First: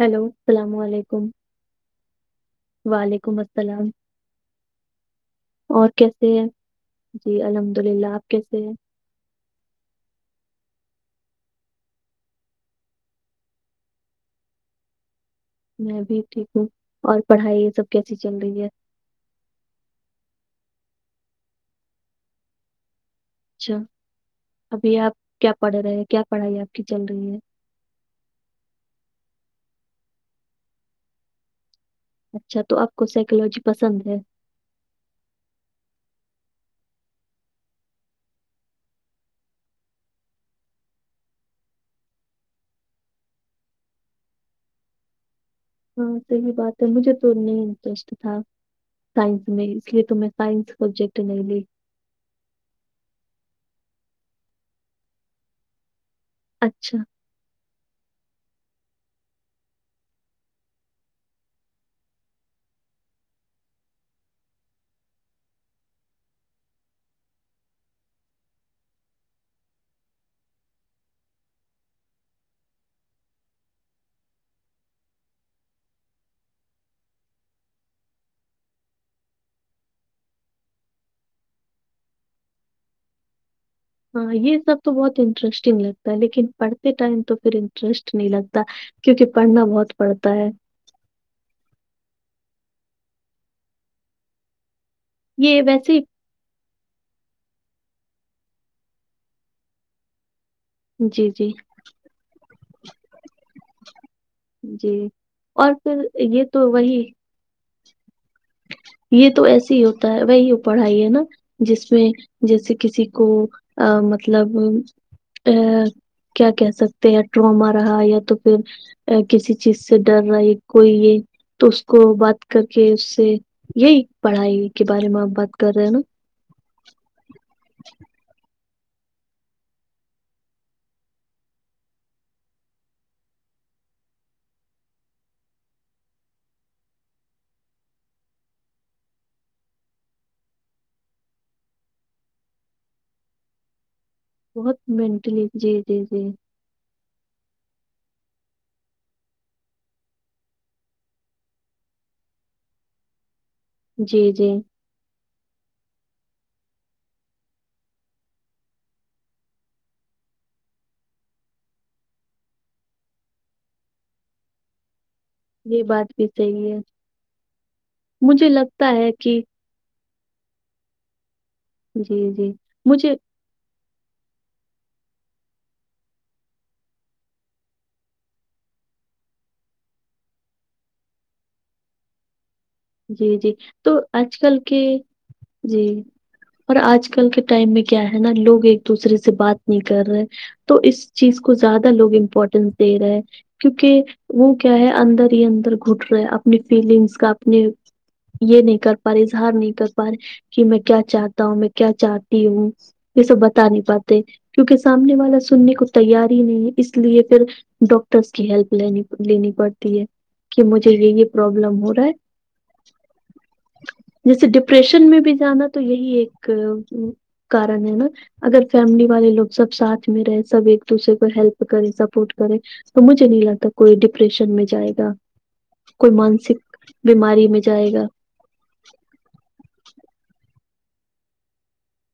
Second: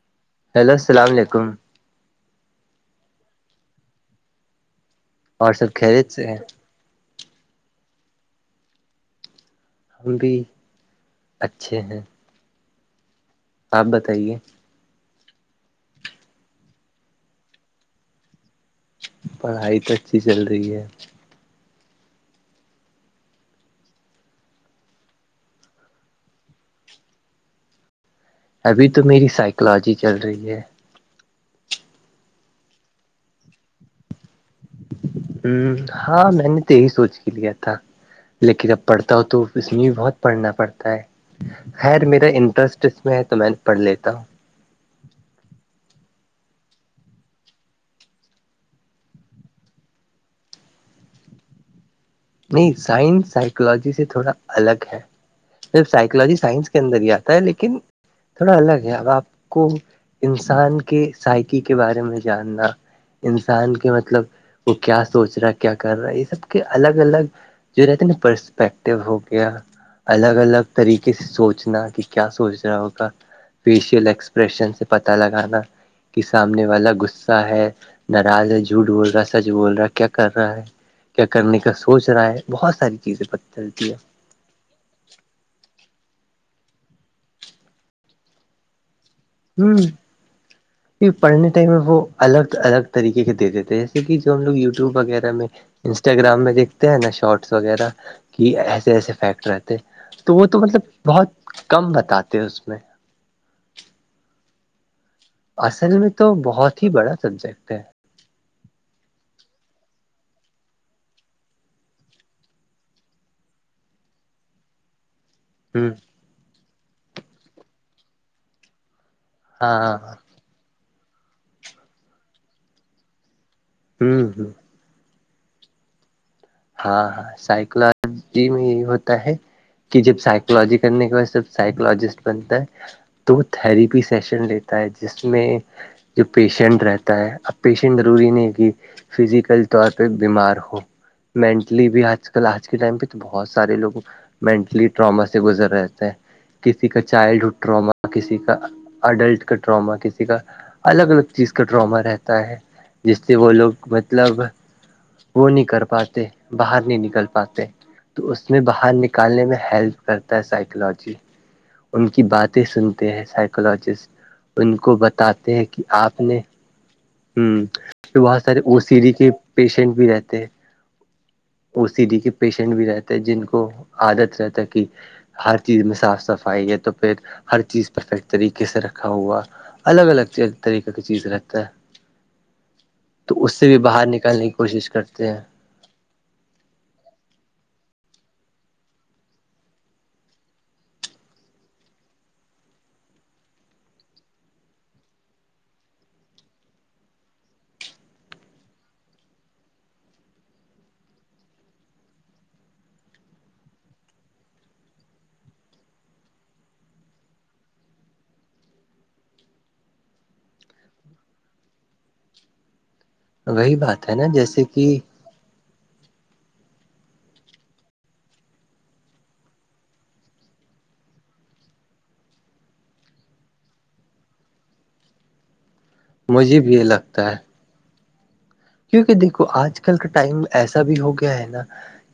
Hello السلام علیکم وعلیکم السلام سب اور خیریت سے کیسے ہیں جی الحمد للہ آپ کیسے ہیں ہم بھی اچھے ہیں آپ بتائیے میں بھی ٹھیک ہوں اور پڑھائی یہ سب کیسی چل رہی ہے پڑھائی تو اچھی چل رہی ہے اچھا ابھی آپ کیا پڑھ رہے ہیں کیا پڑھائی آپ کی چل رہی ہے ابھی تو میری سائیکولوجی چل رہی ہے اچھا تو آپ کو سائیکولوجی پسند ہے ہ ہاں میں نے تو یہی سوچ کے لیا تھا لیکن اب پڑھتا ہو تو اس میں بھی بہت پڑھنا پڑتا ہے خیر میرا انٹرسٹ اس میں ہے تو میں پڑھ لیتا ہوں ہاں صحیح بات ہے مجھے تو نہیں انٹرسٹ تھا سائنس میں اس لیے تو میں سائنس سبجیکٹ نہیں لی نہیں سائنس سائیکولوجی سے تھوڑا الگ ہے صف سائیکولوجی سائنس کے اچھا اندر ہییا لیکن تھوڑا الگ ہے ا آپ کو انسان کے سائیکی کے بارے میں جاننا انسان کے مطلب وہ کیا سوچ رہا ہے کیا کر رہا ہے یہ سب کے الگ الگ الگ جو رہتے نا پرسپیکٹو ہو گیا الگ الگ طریقے سے سوچنا کہ کیا سوچ رہا ہوگا فیشیل ایکسپریشن سے پتا لگانا کہ سامنے والا غصہ ہے ناراض ہے جھوٹ بول رہا ہے سچ بول رہا کیا کر رہا ہے کیا کرنے کا سوچ رہا ہے بہت ساری چیزیں پ چلتی ہے ہاں یہ سب تو بہت انٹرسٹنگ لگتا ہے لیکن پڑھتے ٹائم تو پھر انٹرسٹ نہیں لگتا کیونکہ پڑھنا بہت پڑتا ہے پ پڑھنے ٹائم میں وہ الگ الگ طریقے کے دے دیتے ہیں جیسے کہ جو ہم لوگ یوٹیوب وغیرہ یہ ویسے ہی انسٹاگررام میں دیک ہیں نا شارٹس وغیرہ کہ ایسے ایسے فیکٹ رہتے تو وہ تو مطلب جی جی بہت کم بتاتے اس میں جی اور اصل پھر میں یہ تو بہت ہی وہی بڑا سبجیکٹ ہے یہ تو ایسے ہی ہوتا ہے وہی پڑھائی ہے نا جس میں جیسے کسی کو مطلب ا ہوں کیا کہہ سکتے ہیں یا ٹروما رہا یا تو پھر کسی چیز ہاں سے ڈر رہا کوئی یہ تو اس کو بات کر کے اس سے یہی ہوں ہ پڑھائی کے بارے میں آپ بات کر رہے ہیں نا ہاں ہاں سائیکولوجی میں یہ ہوتا ہے کہ جب سائیکولوجی کرنے کے بع سب سائیکولوجسٹ بنتا ہے تو تھھیریپی سیشن لیتا ہے جس میں جو پیشنٹ رہتا ہے اب پیشنٹ ضروری نہیں ہے کہ فزیکل طور پہ بیمار ہو مینٹلی بھی آج کل آج کے ٹائم پہ تو بہت سارے لوگوں بہت مینٹلی ٹراما سے مینٹلی گزر جی جی رہتا ہے جی کسی کا چائلڈ ہوڈ ٹراما کسی کا اڈلٹ کا ٹراما کسی کا الگ الگ چیز کا ڈراما رہتا ہے جس سے وہ لوگ جی مطلب جی وہ نہیں کر پاتے باہر نہیں نکل پاتے تو اس میں باہر نکالنے میں ہیلپ کرتا ہے سائیکولوجی ان کی باتیں سنتے ہیں سائیکولوجسٹ ان کو بتات ہیں کہ یہ بات آپ بھی نے صحیح ہے ہ بہت مجھے سارے ا لگتا سیری ہے کے کہ پیشنٹ بھی رہتے ہیں ا سی ڈی جی کے جی پیشنٹ بھی رہتے مجھے ہے جن کو عادت رہتا ہے کہ ہر چیز میں صاف صفائی ہے تو پھر ہر چیز پرفیکٹ طریقے سے رکھا ہوا الگ الگ طریقے کی چیز رکھتا ہے جی تو جی اس سے بھی تو باہر آج نکلنے کی کل کے کوشش کرتے ہیں جی اور آج کل کے ٹائم میں کیا ہے نا لوگ ایک دوسرے سے بات نہیں کر رہے تو اس چیز کو زیادہ لوگ امپورٹینس دے رہے ہیں کیونکہ وہ کیا ہے اندر ہی اندر گھٹ رہے اپنی فیلنگس کا اپنے یہ نہیں کر پا رہے اظہار نہیں کر پا رہے کہ میں کیا چاہتا ہوں میں کیا چاہتی ہوں یہ سب بتا نہیں پاتے کیونکہ سامنے والا سننے کو تیار ہی نہیں اس لیے پھر ڈاکٹرس کی ہیلپ لینی لینی پڑتی ہے کہ مجھے یہ یہ پرابلم ہو رہا ہے وہی بات ہے نا جیسے کہ ڈپریشن میں بھی جانا تو یہی ایک کارن ہے نا اگر فیملی والے لوگ سب ساتھ میں رہے سب ایک دوسرے کو ہیلپ کرے سپورٹ کرے تو مجھے نہیں لگتا کوئی ڈپریشن میں جائے گا کوئی مانسک مجھے بھی یہ لگتا ہے بیماری میں جائے گا کیونکہ دیکھو آج کل کا ٹائم ایسا بھی ہو گیا ہے نا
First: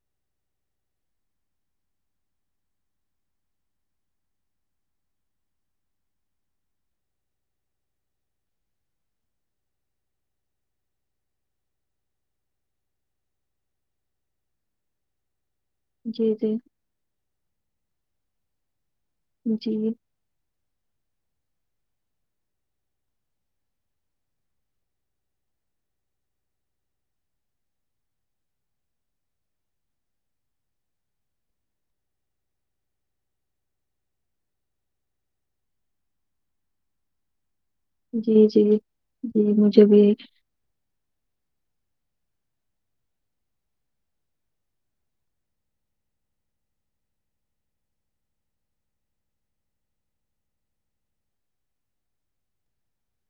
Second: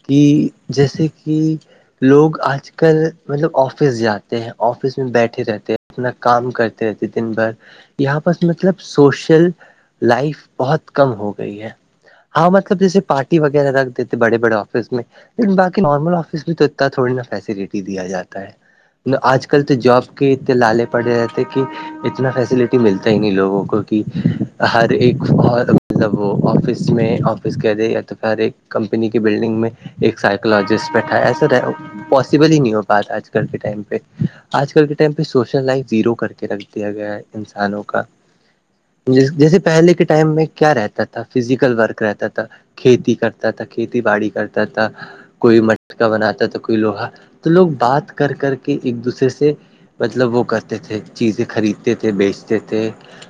کہ جیسے کہ لوگ آج کل مطلب آفس جاتے ہیں آفس میں بیٹھے رہتے ہیں اپنا کام کرتے رہتے دن بھر یہاں پرس مطلب سوشل لائف بہت کم ہوگی گئی ہے ہاں مطلب جیسے پارٹی وغیرہ رکھ دیتے بڑے بڑے آفس میں لن باقی نارمل جی آفس بھی جی تو ات تھوڑی نا فیسلٹی دیا جاتا ہے آج کل تو جی جاب کہ اتنے لالے پڑے رہ تھ کہ اتنا فیسلٹی ملتا ہی نہیں لوگوں کو کہ ہر ایک وہ آفس میں آفس کہ دے یا تو پر ایک کمپنی کی بلڈنگ میں ایک سائکولوجسٹ بیٹھا ہے ایسا رہ پاسبل ہی نہیں ہو پا آج کل کے ٹائم پہ آج کل کے ٹائم پہ سوشل لائف زیرو کر کے رکھ دیا گیا ہے انسانوں کو جی جی جی جیسے مجھے پہلے کے ٹائم میں کیا رہتا تھا تھا فزیکل ورک رہتا تھا کھیتی کرتا تھا کھیتی باڑی کرتا تھا کوئی مٹکا بناتا ہے تو کوئی لوہا تو لوگ بات کر کر کے ایک دوسرے سے مطلب وہ کرتے تھے چیزیں خریدتے تھے بیچتے تھے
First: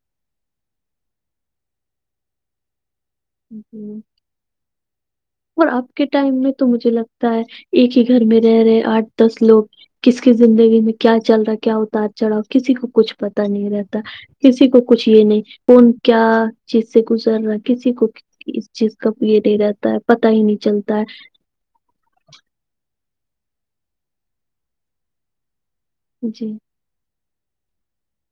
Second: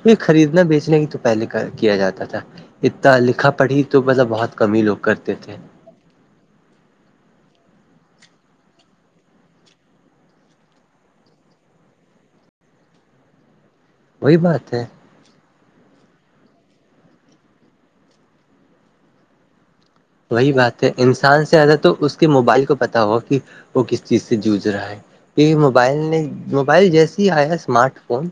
یہ خریدنا بیچنے کی تو پہلے کا کیا جاتا تھا اتنا لکھا پڑھی بھی تو مطلب بہت کم ہی لوگ کرتے تھے اور اب کے ٹائم میں تو مجھے لگتا ہے ایک ہی گھر میں رہ رہے آٹھ دس لوگ کس کی زندگی میں کیا چل رہا ہے کیا اتار چڑھاؤ کسی کو کچھ پتا نہیں رہتا وہی کسی بات کو ہے کچھ یہ نہیں کون کیا چیز سے گزر رہا ہے کسی کو اس چیز کا یہ دے رہتا ہے پتا ہی وہی نہیں بات ہے چلتا انسان سے زیادہ تو اس کے موبائل کو پتا ہوگا کہ وہ کس چیز سے جوجھ رہا ہے کہ موبائل نے ہے جی موبائل جیسے ہی آیا اسمارٹ فون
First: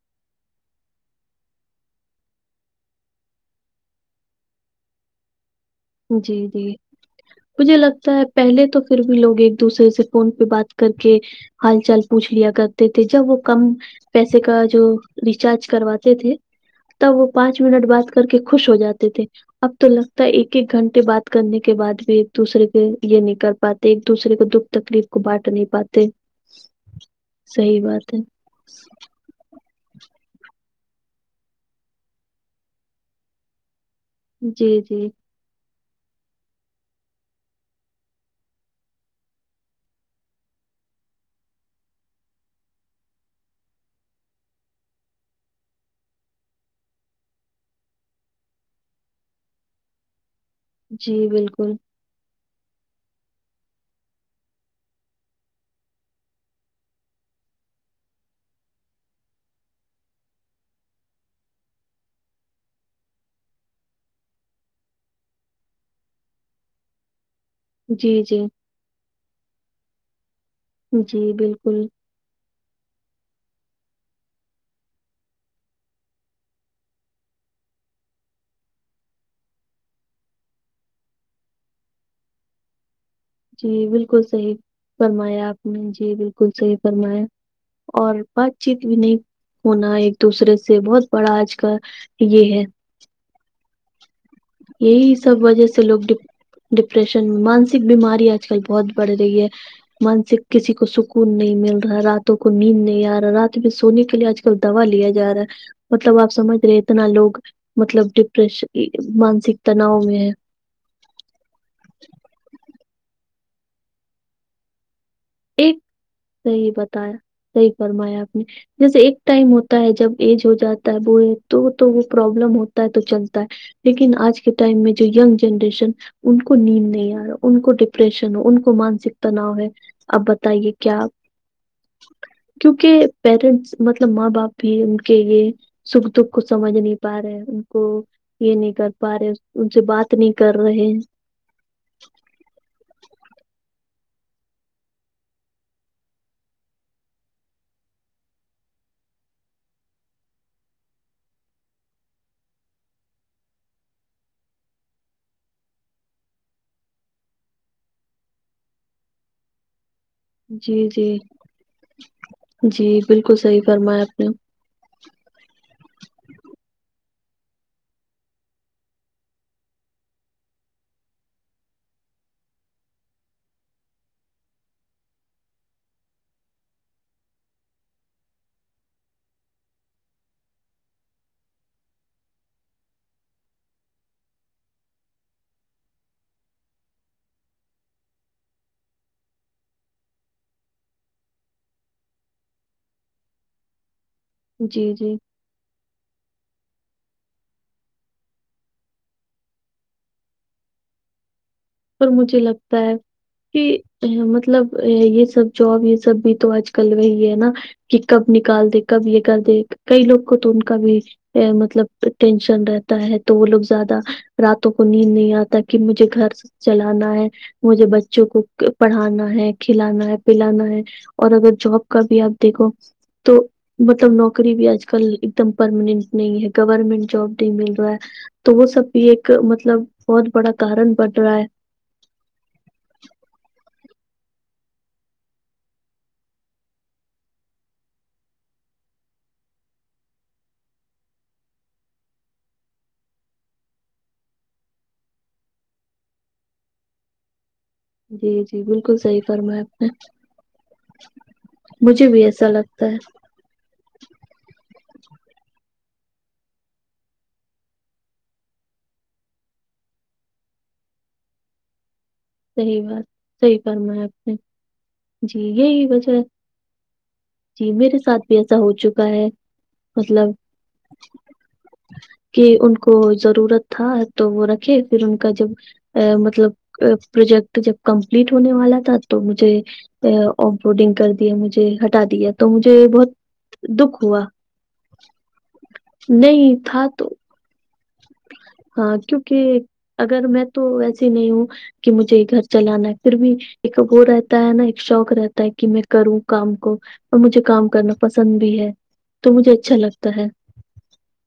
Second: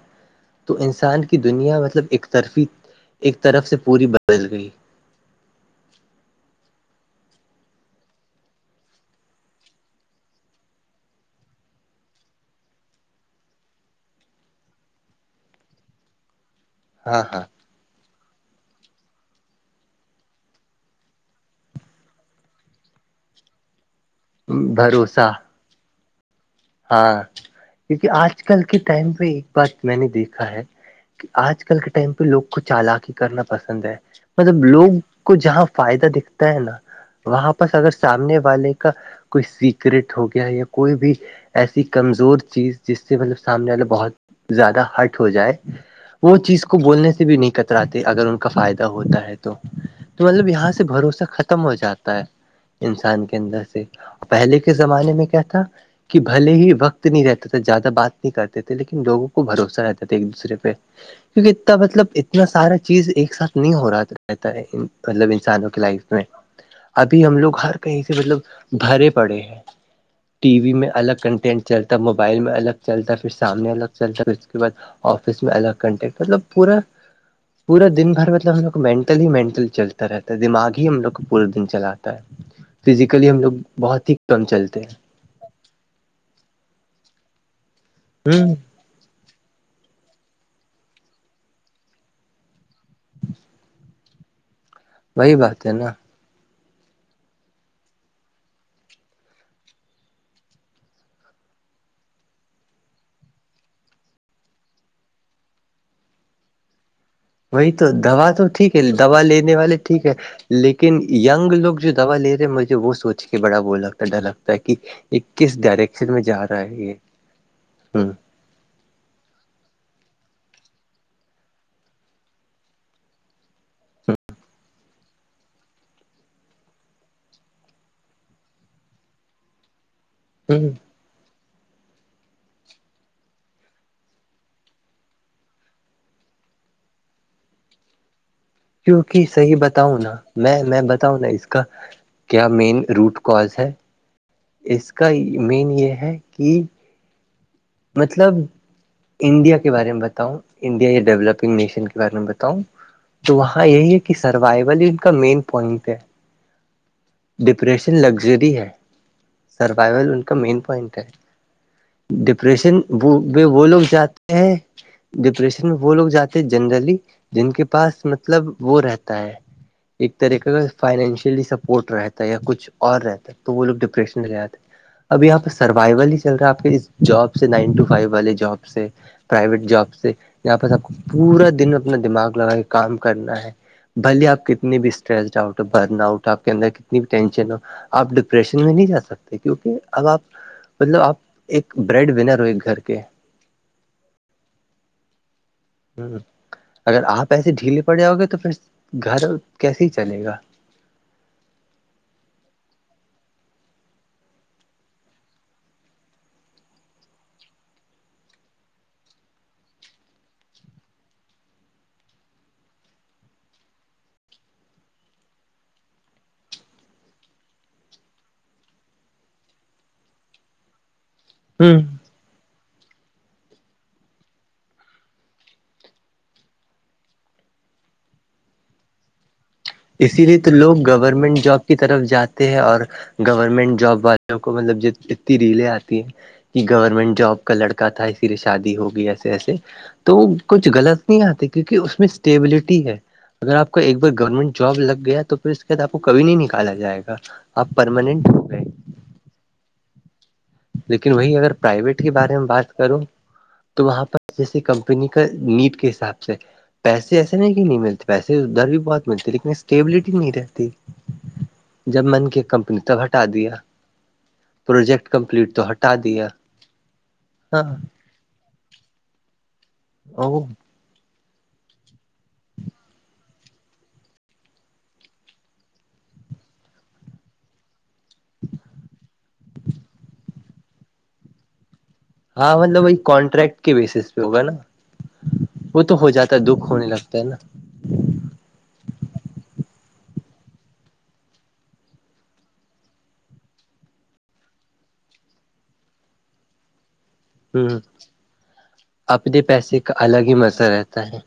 تو انسان کی دنیا مطلب ایک طرفی ایک طرف سے پوری بدل گئی جی جی مجھے لگتا ہے پہلے تو پھر بھی لوگ ایک دوسرے سے فون پہ بات کر کے ہال چال پوچھ لیا کرتے تھے جب وہ کم پیسے کا جو ریچارج کرواتے تھے تب ہاں وہ ہاں پانچ منٹ بات کر کے خوش ہو جاتے تھے اب تو لگتا ہے ایک ایک گھنٹے بات کرنے کے بعد بھی ایک دوسرے کے یہ نہیں کر پات ایک دوسرے کو دکھ تکلیف کو بھروسہ بانٹ نہیں پاتے ہاں صحیح کیونکہ بات ہے آج کل کے ٹائم پہ ایک بات میں نے دیکھا ہے آج کل کے ٹائم پہ لوگ کو چالاکی کرنا پسند ہے مطلب جی لوگ جی کو جہاں فائدہ دکھتا ہے نا وہاں پرس اگر سامنے والے کا کوئی سیکریٹ ہو گیا یا کوئی بھی ایسی کمزور چیز جس سے مطلب سامنے والا بہت زیادہ ہرٹ ہو جائے وہ چیز کو بولنے سے بھی نہیں کتراتے اگر ان کا فائدہ ہوتا ہے تو تو مطلب یہاں سے سے جی بھروسہ ختم بالکل ہو جاتا ہے انسان کے اندر سے پہلے کے زمانے میں کیا تھا کہ بھلے ہی وقت نہیں رہتا تھا زیادہ بات نہیں کرتے تھے لیکن لوگوں کو بھروسہ رہتا تھا ایک دوسرے پہ کیونکہ اتنا مطلب اتنا سارا چیز ایک ساتھ نہیں ہو رہا رہتا ہے مطلب انسانوں کی لائف میں ابھی ہم لوگ ہر کہیں جی سے مطلب جی بھرے پڑے ہیں ٹی وی میں الگ جی کنٹینٹ بالکل چلتا ہے موبائل میں الگ چلتا ہے پھر سامنے الگ چلتا ہے پھر اس کے بعد آفس میں الگ کانٹیکٹ مطلب پورا پورا دن بھر مطلب ہم لوگ کو مینٹل ہی مینٹل چلتا رہتا ہے دماغ ہی ہم لوگ کو پورا دن چلاتا ہے فزیکلی ہم لوگ جی بہت ہی بالکل کم صحیح چلتے ہیں فرمایا آپ نے جی بالکل صحیح فرمایا اور ہیں ہ بات چیت بھی نہیں ہونا ایک دوسرے سے بہت بڑا آج کل یہ ہے یہی وہی سب بات وجہ ہے سے نا لوگ ڈپریشن مانسک بیماری آج کل بہت بڑھ رہی ہے مانسک کسی کو سکون نہیں مل رہا راتوں کو نیند نہیں آ رہا رات میں سونے کے لیے آجل دوا لیا جا رہا ہے مطلب آپ سمجھ رہے اتنا لوگ وہی تو مطلب دوا تو ڈپریش ٹھیک ہے دوا لینے مانسک والے تناؤ ٹھیک ہے میں لیکن یگ لوگ جو دوا لے رہے ہیں مجھے وہ سوچ کے بڑا وہ لگتا ہے ڈر لگتا ہے کہ یہ کس ایک ڈائریکشن میں جا رہا صحیح ہے یہ بتایا صحیح ہ فرمایا آپ نے جیسے ایک ٹائم ہوتا ہے جب ایج ہو جاتا ہے بو تو تو وہ پرابلم ہوتا ہے تو چلتا ہے لیکن آج کے ٹائم میں جو جنریشن ان کو نیند نہیں آ رہا ان کو ڈپریشن ہو ان کو مانسک تناؤ ہے اب ہ بتائیے کیا [inaudible] کیونکہ پیرنٹس مطلب ماں باپ بھی ان کے یہ سکھ دکھ کو سمجھ نہیں پا رہے ان کو یہ نہیں کر پا کیوںکہ رہے صحیح ان سے بتاؤں نا بات نہیں کر میں رہے میں ہیں۔ بتاؤں نا اس کا کیا مین روٹ کاز ہے اس کا میں یہ ہے کہ مطلب انڈیا کے بارے میں بتاؤں انڈیا یا ڈیولپنگ نیشن کے بارے میں بتاؤں تو وہاں یہی ہے کہ سروائول ان کا مین پوائنٹ ہے ڈپریشن لگژری ہے سروائول ان مین جی پوائنٹ ہے جی ڈپریشن جی بالکل صحیح وہ لوگ فرمایا آپ نے جاتے ہیں ڈپریشن میں وہ لوگ جاتے ہیں جنرلی جن کے پاس مطلب وہ رہتا ہے ایک طرح ایک فائنشلی سپورٹ رہتا ہے یا کچھ اور رہتا ہے تو وہ لوگ ڈپریشن میں جاتے ہیں اب یہاں پہ سروائول ہی چل رہا ہے آپ کے اس جاب سے نائن ٹو فو والے جاب سے پرائیویٹ جاب سے یہاں پر سب کو پورا دن اپنا دماغ لگا کے کام کرنا ہے بھلیے آپ کتنی بھی اسٹریسڈ آؤٹ برن آؤٹ آپ کے اندر تنی بھی ٹینشن ہو آپ ڈپریشن میں نہیں جا سکتے کیونکہ اب آپ مطلب آپ ایک بریڈ ونر ہو ایک گھر کے جی جی ہوں اگر آپ ایسے ڈھیلے پڑ جاؤ گے تو پھر گھر کیسے ہی چلے گا پر مجھے لگتا ہے کہ مطلب یہ سب جاب یہ سب بھی تو آج کل وہی ہے نا کہ کب نکال دے کب یہ کر دے کئی لوگ کو تو ان کا بھی مطلب ٹینشن رہتا ہے تو وہ لوگ زیادہ راتوں کو نیند نہیں آتا کہ مجھے گھر چلانا ہے مجھے بچوں کو پڑھانا ہے کھلانا ہے پلانا ہے اور اگر ہ جاب کا بھی آپ دیکھو تو مطلب نوکری بھی اج کل ایک دم پرماننٹ نہیں ہے گورمنٹ جاب بھی مل رہا ہے تو وہ سب بھی ایک مطلب اسی بہت لیے تو بڑا لوگ کارن بن رہا گورنمنٹ ہے جاب کی طرف جاتے ہیں اور گورنمنٹ جاب والوں کو مطلب جتنی ریلیں آتی ہیں کہ گورنمنٹ جاب کا لڑکا تھا اسی لیے شادی ہوگی ایسے ایسے تو کچھ غلط نہیں آتے کیونکہ اس میں اسٹیبلٹی ہے اگر آپ کا ایک بار گورنمنٹ جاب لگ گیا تو پھر اس کے بعد آپ کو کبھی نہیں نکالا جائے گا آپ پر [unintelligible] جی جی بالکل صحیح فرما آپ نے لیکن وہی اگر پرائیویٹ مجھے کے بھی بارے میں ایسا بات لگتا ہے کرو تو وہاں پر جیسے کمپنی [unintelligible] کا نیب کے حساب سے پیسے ایسے نہیں کہ نہیں ملتے پیسے ادھر بھی بہت ملتی لیکن اسٹیبلٹی نہیں رہتی جب من کے صحیح بات صحی فرما آپ نے پروجیکٹ جی کمپلیٹ تو یہی ہٹا وجہ دیا ہاں جی مے ساتھ بھی ایسا ہو چکا ہے مطلب [inaudible] کہ ان کو ضرورت تھا تو وہ رکھے پھر ان کا جب ا مطلب ا پروجیکٹ جب کمپلیٹ ہونے والا تھا تو مجھے آف بورڈنگ کر دیا مجھے ہٹا دیا تو ہاں مجھے مطلب وہی بہت کانٹریکٹ کے دکھ بیسس پہ ہوا ہوگا نا وہ تو ہو جاتا ہے نہیں دکھ ہونے تھا تو لگتا ہے نا ہاں کیونکہ اگر میں تو ویسیے نہیں ہوں کہ مجھے گھر چلانا ہے پھر بھی ایک وہ رہتا ہے نا ایک شوق رہتا ہے کہ میں کروں کام کو اور مجھے کام ہ کرنا پسند بھی ہے تو اپنے مجھے اچھا پیسے کا لگتا ہے الگ ہی مزہ رہتا ہے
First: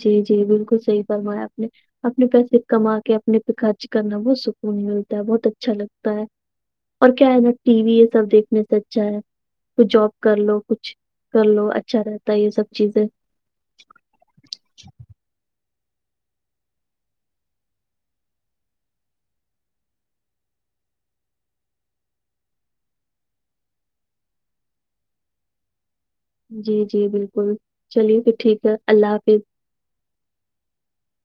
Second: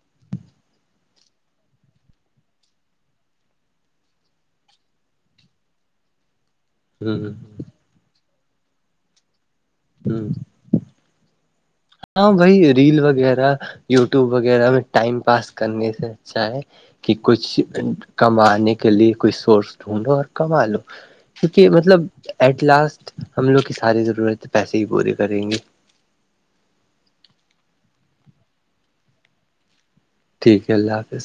جی جی بالکل صحی فرمایا آپ نے اپنے پیسے کما کے اپنے پہ خرچ کرنا بہت سکون ملتا ہے بہت اچھا لگتا ہے ہ اور کیا ہے نا ٹی وی یہ سب دیکھنے سے اچھا ہے کھ جاب ہ کر لو کچھ کر لو اچھا ہاں رہتا ہے یہ سب بھائی ریل چیزیں وغیرہ یوٹیوب وغیرہ میں ٹائم پاس کرنے سے اچھا ہے کہ کچھ کمانے کے لیے کچھ سورس [unintelligible] ڈھونڈو اور کما لو کیونکہ مطلب ایٹ لاسٹ ہم لوگ کی ساری ضرورت پیسے ہی پورے کریں گے جی جی بالکل چلیے پھر ٹھیک ہے اللہ حافظ ٹھیک ہے اللہ حافظ